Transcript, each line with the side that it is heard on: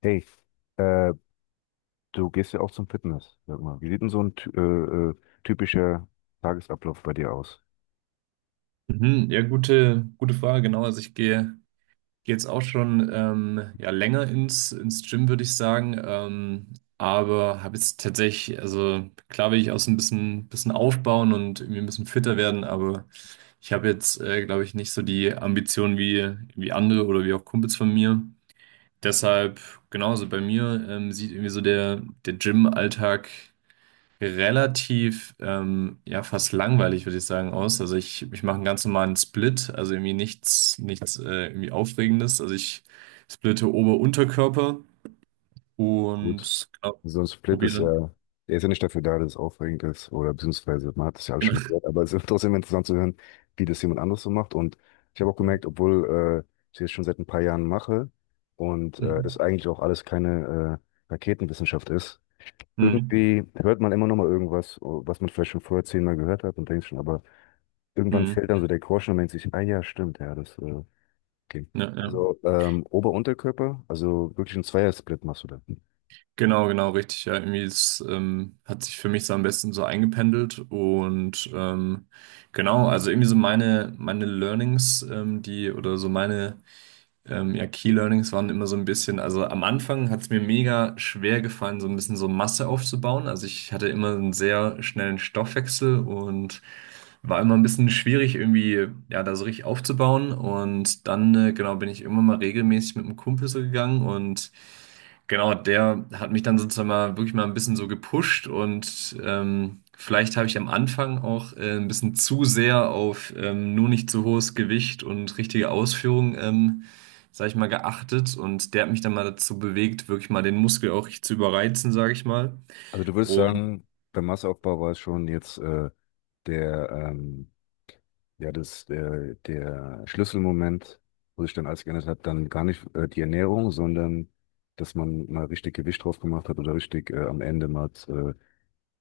left: Hey, äh, du gehst ja auch zum Fitness, sag mal. Wie sieht denn so ein äh, typischer Tagesablauf bei dir aus?
right: Mhm, ja, gute, gute Frage, genau. Also ich gehe, gehe jetzt auch schon ja, länger ins Gym, würde ich sagen. Aber habe jetzt tatsächlich, also klar will ich auch so ein bisschen aufbauen und irgendwie ein bisschen fitter werden, aber ich habe jetzt, glaube ich, nicht so die Ambitionen wie andere oder wie auch Kumpels von mir. Deshalb, genauso bei mir, sieht irgendwie so der Gym-Alltag relativ, ja, fast langweilig, würde ich sagen, aus. Also ich mache einen ganz normalen Split, also irgendwie nichts irgendwie Aufregendes. Also ich splitte Ober-Unterkörper
left: Gut.
right: und genau,
left: So ein Split ist
right: probiere.
left: ja, der ist ja nicht dafür da, dass es aufregend ist, oder beziehungsweise man hat das ja alles schon mal
right: Genau.
left: gehört, aber es ist trotzdem interessant zu hören, wie das jemand anderes so macht. Und ich habe auch
right: Mhm.
left: gemerkt, obwohl ich das schon seit ein paar Jahren mache und das
right: Mhm.
left: eigentlich auch alles keine Raketenwissenschaft ist.
right: Mhm.
left: Irgendwie hört man immer noch mal irgendwas, was man vielleicht schon vorher zehnmal gehört hat und denkt schon, aber irgendwann
right: Mhm.
left: fällt dann so der Groschen und denkt sich: ah ja, stimmt, ja, okay.
right: Ja, ja.
left: Also Ober-Unterkörper, also wirklich ein Zweiersplit machst du da.
right: Genau, genau, richtig. Ja, irgendwie ist, hat sich für mich so am besten so eingependelt und genau, also irgendwie so meine Learnings, die oder so meine ja, Key Learnings waren immer so ein bisschen, also am Anfang hat es mir mega schwer gefallen, so ein bisschen so Masse aufzubauen. Also ich hatte immer einen sehr schnellen Stoffwechsel und war immer ein bisschen schwierig, irgendwie, ja, da so richtig aufzubauen. Und dann, genau, bin ich immer mal regelmäßig mit einem Kumpel so gegangen und genau, der hat mich dann sozusagen mal wirklich mal ein bisschen so gepusht und vielleicht habe ich am Anfang auch ein bisschen zu sehr auf nur nicht zu hohes Gewicht und richtige Ausführung, sage ich mal, geachtet und der hat mich dann mal dazu bewegt, wirklich mal den Muskel auch richtig zu überreizen, sage ich mal.
left: Also du würdest
right: Und
left: sagen, beim Masseaufbau war es schon jetzt der, ja, das, der, der Schlüsselmoment, wo sich dann alles geändert hat, dann gar nicht die Ernährung, sondern dass man mal richtig Gewicht drauf gemacht hat oder richtig am Ende mal äh,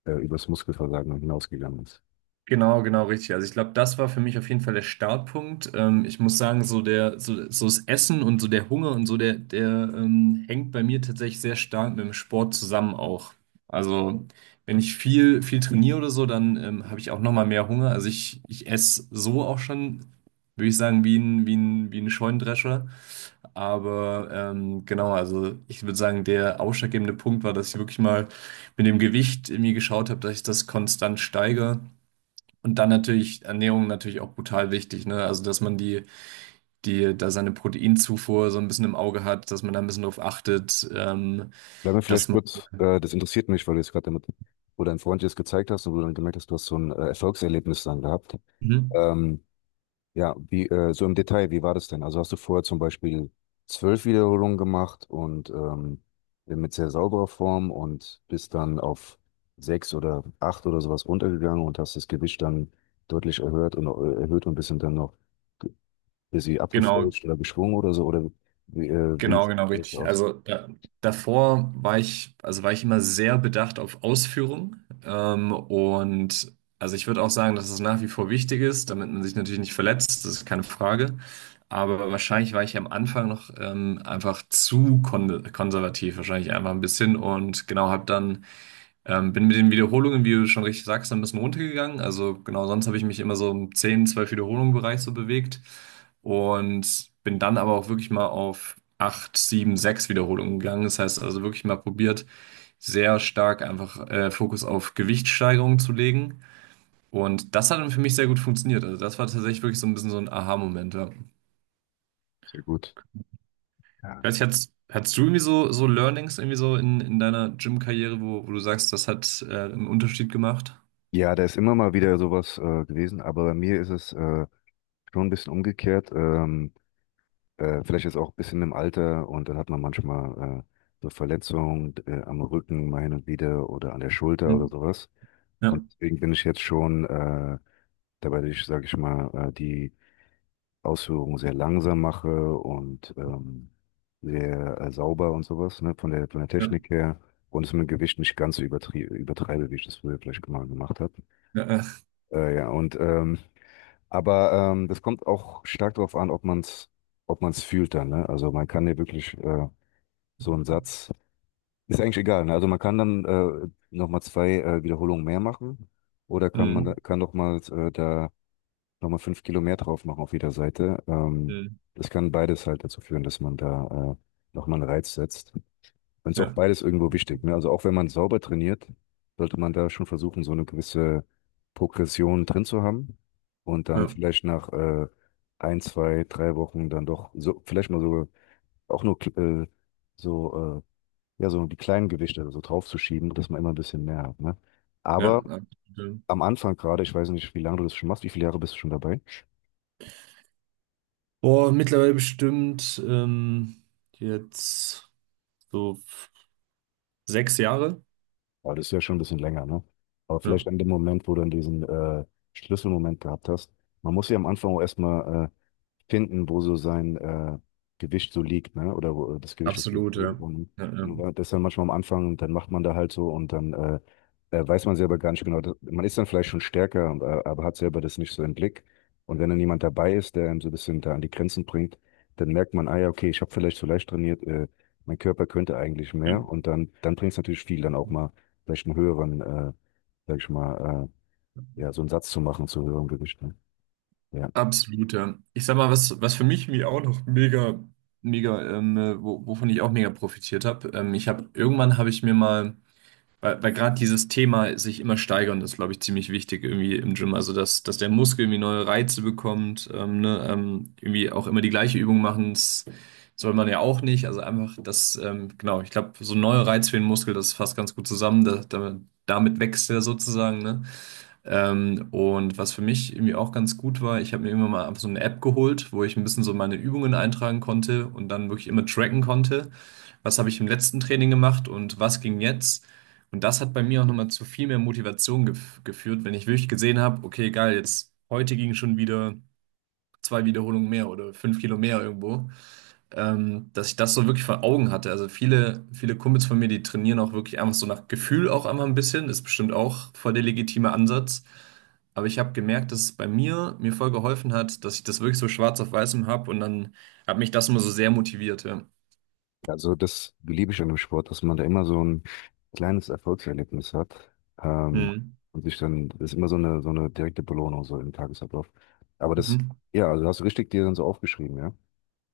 left: äh, übers Muskelversagen hinausgegangen ist.
right: genau, genau, richtig. Also ich glaube, das war für mich auf jeden Fall der Startpunkt. Ich muss sagen, so der, so, so das Essen und so der Hunger und so, der hängt bei mir tatsächlich sehr stark mit dem Sport zusammen auch. Also wenn ich viel, viel trainiere oder so, dann habe ich auch nochmal mehr Hunger. Also ich esse so auch schon, würde ich sagen, wie ein Scheunendrescher. Aber genau, also ich würde sagen, der ausschlaggebende Punkt war, dass ich wirklich mal mit dem Gewicht irgendwie geschaut habe, dass ich das konstant steigere. Und dann natürlich Ernährung natürlich auch brutal wichtig, ne? Also, dass man da seine Proteinzufuhr so ein bisschen im Auge hat, dass man da ein bisschen drauf achtet,
left: Bleib mir vielleicht
right: dass man,
left: kurz, das interessiert mich, weil du jetzt gerade damit, wo dein Freund dir das gezeigt hast und wo du dann gemerkt hast, du hast so ein Erfolgserlebnis dann gehabt.
right: mhm,
left: Ähm, ja, so im Detail, wie war das denn? Also hast du vorher zum Beispiel 12 Wiederholungen gemacht und mit sehr sauberer Form und bist dann auf sechs oder acht oder sowas runtergegangen und hast das Gewicht dann deutlich erhöht und bist dann noch ein bisschen
right: genau,
left: abgefälscht oder geschwungen oder so, oder wie
right: genau,
left: sieht
right: genau,
left: das
right: richtig.
left: aus?
right: Also davor war ich, also war ich immer sehr bedacht auf Ausführung. Und also ich würde auch sagen, dass es nach wie vor wichtig ist, damit man sich natürlich nicht verletzt, das ist keine Frage. Aber wahrscheinlich war ich am Anfang noch einfach zu konservativ, wahrscheinlich einfach ein bisschen und genau habe dann bin mit den Wiederholungen, wie du schon richtig sagst, ein bisschen runtergegangen. Also genau, sonst habe ich mich immer so im 10 12 Wiederholungen Bereich so bewegt und bin dann aber auch wirklich mal auf 8, 7, 6 Wiederholungen gegangen. Das heißt also wirklich mal probiert, sehr stark einfach Fokus auf Gewichtssteigerung zu legen. Und das hat dann für mich sehr gut funktioniert. Also das war tatsächlich wirklich so ein bisschen so ein Aha-Moment. Ja.
left: Sehr gut.
right: Ich weiß nicht, hattest du irgendwie so Learnings irgendwie so in deiner Gym-Karriere, wo du sagst, das hat einen Unterschied gemacht?
left: Ja, da ist immer mal wieder sowas gewesen, aber bei mir ist es schon ein bisschen umgekehrt. Vielleicht ist auch ein bisschen im Alter, und dann hat man manchmal so Verletzungen am Rücken mal hin und wieder oder an der Schulter oder
right: Mhm.
left: sowas. Und
right: Ja.
left: deswegen bin ich jetzt schon dabei, dass ich, sage ich mal, die Ausführungen sehr langsam mache und sehr sauber und sowas, ne, von der
right: Ja.
left: Technik her. Und es mit dem Gewicht nicht ganz so übertrie übertreibe, wie ich das früher vielleicht mal gemacht habe.
right: Ja, ja.
left: Ja. Aber das kommt auch stark darauf an, ob man es ob man's fühlt dann. Ne? Also man kann ja wirklich so einen Satz, ist eigentlich egal. Ne? Also man kann dann nochmal zwei Wiederholungen mehr machen oder kann man da-
right: Mhm.
left: kann nochmal da nochmal 5 Kilo mehr drauf machen auf jeder Seite.
right: Mhm.
left: Das kann beides halt dazu führen, dass man da nochmal einen Reiz setzt. Und ist auch
right: Ja,
left: beides irgendwo wichtig, ne? Also auch wenn man sauber trainiert, sollte man da schon versuchen, so eine gewisse Progression drin zu haben und dann
right: ja,
left: vielleicht nach ein, zwei, drei Wochen dann doch so vielleicht mal so auch nur so ja so die kleinen Gewichte so draufzuschieben, dass man immer ein bisschen mehr hat, ne? Aber
right: ja, absolut.
left: am Anfang gerade, ich weiß nicht, wie lange du das schon machst, wie viele Jahre bist du schon dabei?
right: Boah, mittlerweile bestimmt jetzt so 6 Jahre.
left: Aber das ist ja schon ein bisschen länger, ne? Aber
right: Ja,
left: vielleicht an dem Moment, wo du dann diesen Schlüsselmoment gehabt hast, man muss ja am Anfang auch erstmal finden, wo so sein Gewicht so liegt, ne? Oder wo das Gewicht auf gut
right: absolut,
left: liegt.
right: ja.
left: Und,
right: Ja, ja.
left: und war- das ist dann manchmal am Anfang, dann macht man da halt so, und dann weiß man selber gar nicht so genau. Man ist dann vielleicht schon stärker, aber hat selber das nicht so im Blick. Und wenn dann jemand dabei ist, der einem so ein bisschen da an die Grenzen bringt, dann merkt man: ah ja, okay, ich habe vielleicht zu leicht trainiert, mein Körper könnte eigentlich
right: Ja.
left: mehr. Und dann bringt es natürlich viel, dann auch mal vielleicht einen höheren, sag ich mal, ja, so einen Satz zu machen zu höherem Gewicht. Ne? Ja.
right: Absolut, ja. Ich sag mal, was für mich mir auch noch mega, mega, wovon ich auch mega profitiert habe. Ich habe irgendwann habe ich mir mal weil gerade dieses Thema sich immer steigern ist, glaube ich, ziemlich wichtig irgendwie im Gym. Also, dass der Muskel irgendwie neue Reize bekommt, ne, irgendwie auch immer die gleiche Übung machen, das soll man ja auch nicht. Also einfach das, genau, ich glaube, so ein neuer Reiz für den Muskel, das fasst ganz gut zusammen. Damit wächst er sozusagen, ne? Und was für mich irgendwie auch ganz gut war, ich habe mir irgendwann mal einfach so eine App geholt, wo ich ein bisschen so meine Übungen eintragen konnte und dann wirklich immer tracken konnte, was habe ich im letzten Training gemacht und was ging jetzt. Und das hat bei mir auch nochmal zu viel mehr Motivation geführt, wenn ich wirklich gesehen habe, okay, geil, jetzt heute ging schon wieder zwei Wiederholungen mehr oder 5 Kilo mehr irgendwo, dass ich das so wirklich vor Augen hatte. Also viele, viele Kumpels von mir, die trainieren auch wirklich einfach so nach Gefühl auch einmal ein bisschen, ist bestimmt auch voll der legitime Ansatz. Aber ich habe gemerkt, dass es bei mir voll geholfen hat, dass ich das wirklich so schwarz auf weißem habe und dann hat mich das immer so sehr motiviert. Ja.
left: Also das liebe ich an dem Sport, dass man da immer so ein kleines Erfolgserlebnis hat, ähm,
right: Hm.
left: und sich dann, das ist immer so eine direkte Belohnung so im Tagesablauf. Aber das,
right: Mhm.
left: ja, also hast du richtig dir dann so aufgeschrieben, ja?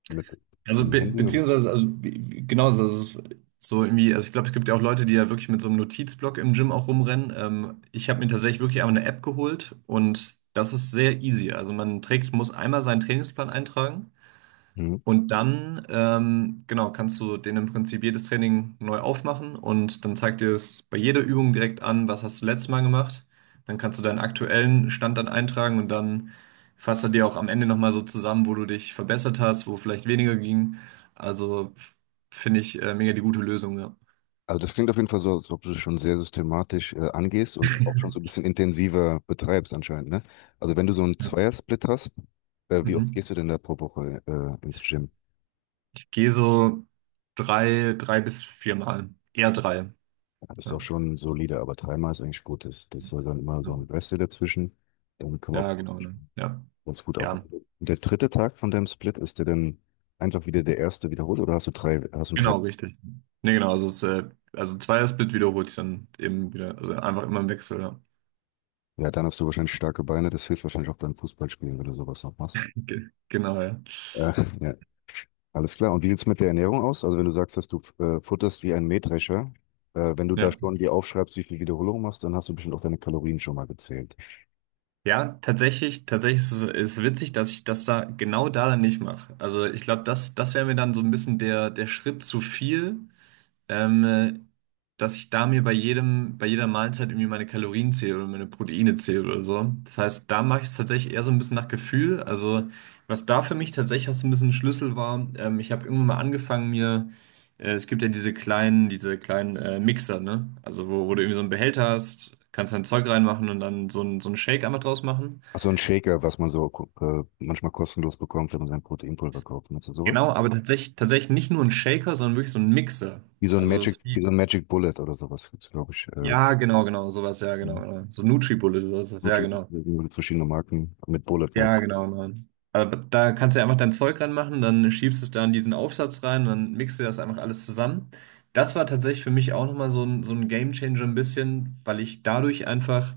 left: Mit
right: Also
left: dem
right: be
left: Handy oder?
right: beziehungsweise, also genau, also es ist so irgendwie, also ich glaube, es gibt ja auch Leute, die ja wirklich mit so einem Notizblock im Gym auch rumrennen. Ich habe mir tatsächlich wirklich einmal eine App geholt und das ist sehr easy. Also man trägt, muss einmal seinen Trainingsplan eintragen.
left: Mhm.
right: Und dann, genau, kannst du den im Prinzip jedes Training neu aufmachen und dann zeigt dir es bei jeder Übung direkt an, was hast du letztes Mal gemacht. Dann kannst du deinen aktuellen Stand dann eintragen und dann fasst er dir auch am Ende nochmal so zusammen, wo du dich verbessert hast, wo vielleicht weniger ging. Also finde ich mega die gute Lösung, ja.
left: Also das klingt auf jeden Fall so, als ob du das schon sehr systematisch angehst und auch schon so ein bisschen intensiver betreibst anscheinend, ne? Also wenn du so einen
right: Ja.
left: Zweiersplit hast, wie oft
right: Mhm.
left: gehst du denn da pro Woche ins Gym?
right: Ich gehe so drei bis viermal. Eher drei.
left: Ist auch
right: Ja,
left: schon solide, aber dreimal ist eigentlich gut. Das soll dann immer
right: ja.
left: so ein Reste dazwischen. Dann kommen wir
right: Ja, genau. Ne? Ja.
left: ganz gut auf.
right: Ja,
left: Und der dritte Tag von deinem Split, ist der dann einfach wieder der erste wiederholt oder hast du drei?
right: genau, richtig. Nee, genau, also, es, also ein Zweiersplit wiederholt sich dann eben wieder, also einfach immer im Wechsel, ja.
left: Ja, dann hast du wahrscheinlich starke Beine. Das hilft wahrscheinlich auch beim Fußballspielen, wenn du sowas noch machst.
right: Ge genau, ja.
left: Äh, ja, alles klar. Und wie sieht's mit der Ernährung aus? Also wenn du sagst, dass du futterst wie ein Mähdrescher, wenn du da
right: Ja,
left: schon dir aufschreibst, wie viel Wiederholung machst, dann hast du bestimmt auch deine Kalorien schon mal gezählt.
right: ja tatsächlich, ist es ist witzig, dass ich das da genau da dann nicht mache. Also ich glaube, das wäre mir dann so ein bisschen der Schritt zu viel. ähm, äh, dass ich da mir bei bei jeder Mahlzeit irgendwie meine Kalorien zähle oder meine Proteine zähle oder so. Das heißt, da mache ich es tatsächlich eher so ein bisschen nach Gefühl. Also, was da für mich tatsächlich auch so ein bisschen ein Schlüssel war, ich habe irgendwann mal angefangen, mir, es gibt ja diese kleinen, Mixer, ne? Also, wo du irgendwie so einen Behälter hast, kannst dein Zeug reinmachen und dann so ein, so einen Shake einfach draus machen.
left: Ach, so ein Shaker, was man so manchmal kostenlos bekommt, wenn man sein Proteinpulver kauft. Meinst du sowas?
right: Genau, aber tatsächlich nicht nur ein Shaker, sondern wirklich so ein Mixer. Also, es ist
left: Wie
right: wie.
left: so ein Magic Bullet oder sowas gibt's, glaube ich.
right: Ja, genau, genau, sowas, ja, genau,
left: Mhm.
right: genau. So Nutribullet, sowas, ja,
left: Wirklich
right: genau.
left: verschiedene Marken mit Bullet meist.
right: Ja, genau, nein. Aber da kannst du ja einfach dein Zeug ranmachen, dann schiebst es da in diesen Aufsatz rein, dann mixt du das einfach alles zusammen. Das war tatsächlich für mich auch nochmal so ein Game Changer ein bisschen, weil ich dadurch einfach,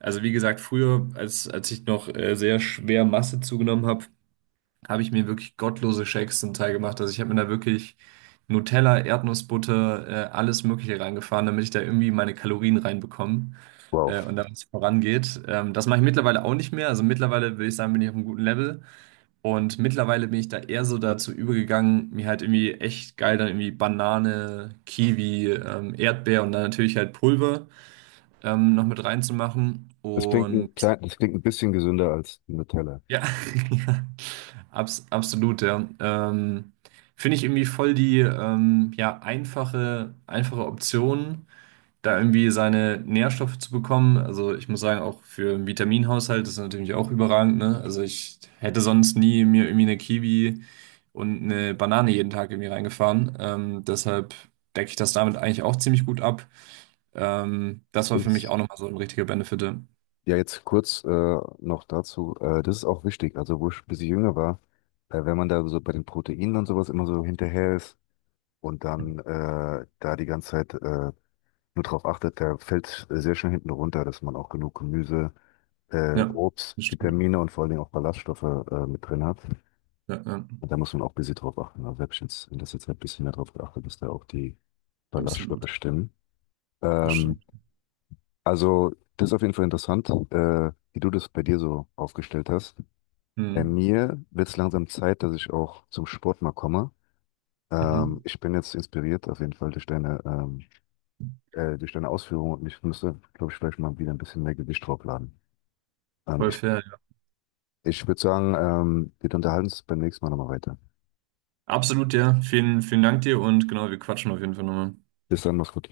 right: also wie gesagt, früher, als ich noch sehr schwer Masse zugenommen habe, habe ich mir wirklich gottlose Shakes zum Teil gemacht. Also ich habe mir da wirklich Nutella, Erdnussbutter, alles Mögliche reingefahren, damit ich da irgendwie meine Kalorien reinbekomme
left: Wow.
right: und damit es vorangeht. Das mache ich mittlerweile auch nicht mehr. Also mittlerweile würde ich sagen, bin ich auf einem guten Level. Und mittlerweile bin ich da eher so dazu übergegangen, mir halt irgendwie echt geil dann irgendwie Banane, Kiwi, Erdbeer und dann natürlich halt Pulver noch mit reinzumachen.
left: Das klingt
right: Und
left: ein klein, das klingt ein bisschen gesünder als Nutella.
right: ja, ja, absolut, ja. Finde ich irgendwie voll die ja, einfache, einfache Option, da irgendwie seine Nährstoffe zu bekommen. Also ich muss sagen, auch für den Vitaminhaushalt ist das natürlich auch überragend, ne? Also ich hätte sonst nie mir irgendwie eine Kiwi und eine Banane jeden Tag irgendwie reingefahren. Deshalb decke ich das damit eigentlich auch ziemlich gut ab. Das war für mich auch
left: Ist,
right: nochmal so ein richtiger Benefit. Ja.
left: ja, jetzt kurz noch dazu. Das ist auch wichtig. Also, wo ich ein bisschen jünger war, wenn man da so bei den Proteinen und sowas immer so hinterher ist und dann da die ganze Zeit nur darauf achtet, der fällt sehr schnell hinten runter, dass man auch genug Gemüse,
right: Ja,
left: Obst,
right: das stimmt.
left: Vitamine und vor allen Dingen auch Ballaststoffe mit drin hat.
right: Ja, ja,
left: Und da muss man auch ein bisschen drauf achten. Also selbst jetzt in letzter Zeit ein bisschen mehr drauf geachtet, dass da auch die Ballaststoffe
right: absolut.
left: stimmen.
right: Das
left: Ähm,
right: stimmt.
left: also das ist auf jeden Fall interessant, wie du das bei dir so aufgestellt hast. Bei
right: Mhm.
left: mir wird es langsam Zeit, dass ich auch zum Sport mal komme.
right: Mhm.
left: Ich bin jetzt inspiriert auf jeden Fall durch deine Ausführungen, und ich müsste, glaube ich, vielleicht mal wieder ein bisschen mehr Gewicht draufladen. Ähm,
right: Voll
left: ich
right: fair. Ja.
left: ich würde sagen, wir unterhalten uns beim nächsten Mal nochmal weiter.
right: Absolut, ja. Vielen, vielen Dank dir und genau, wir quatschen auf jeden Fall nochmal.
left: Bis dann, mach's gut.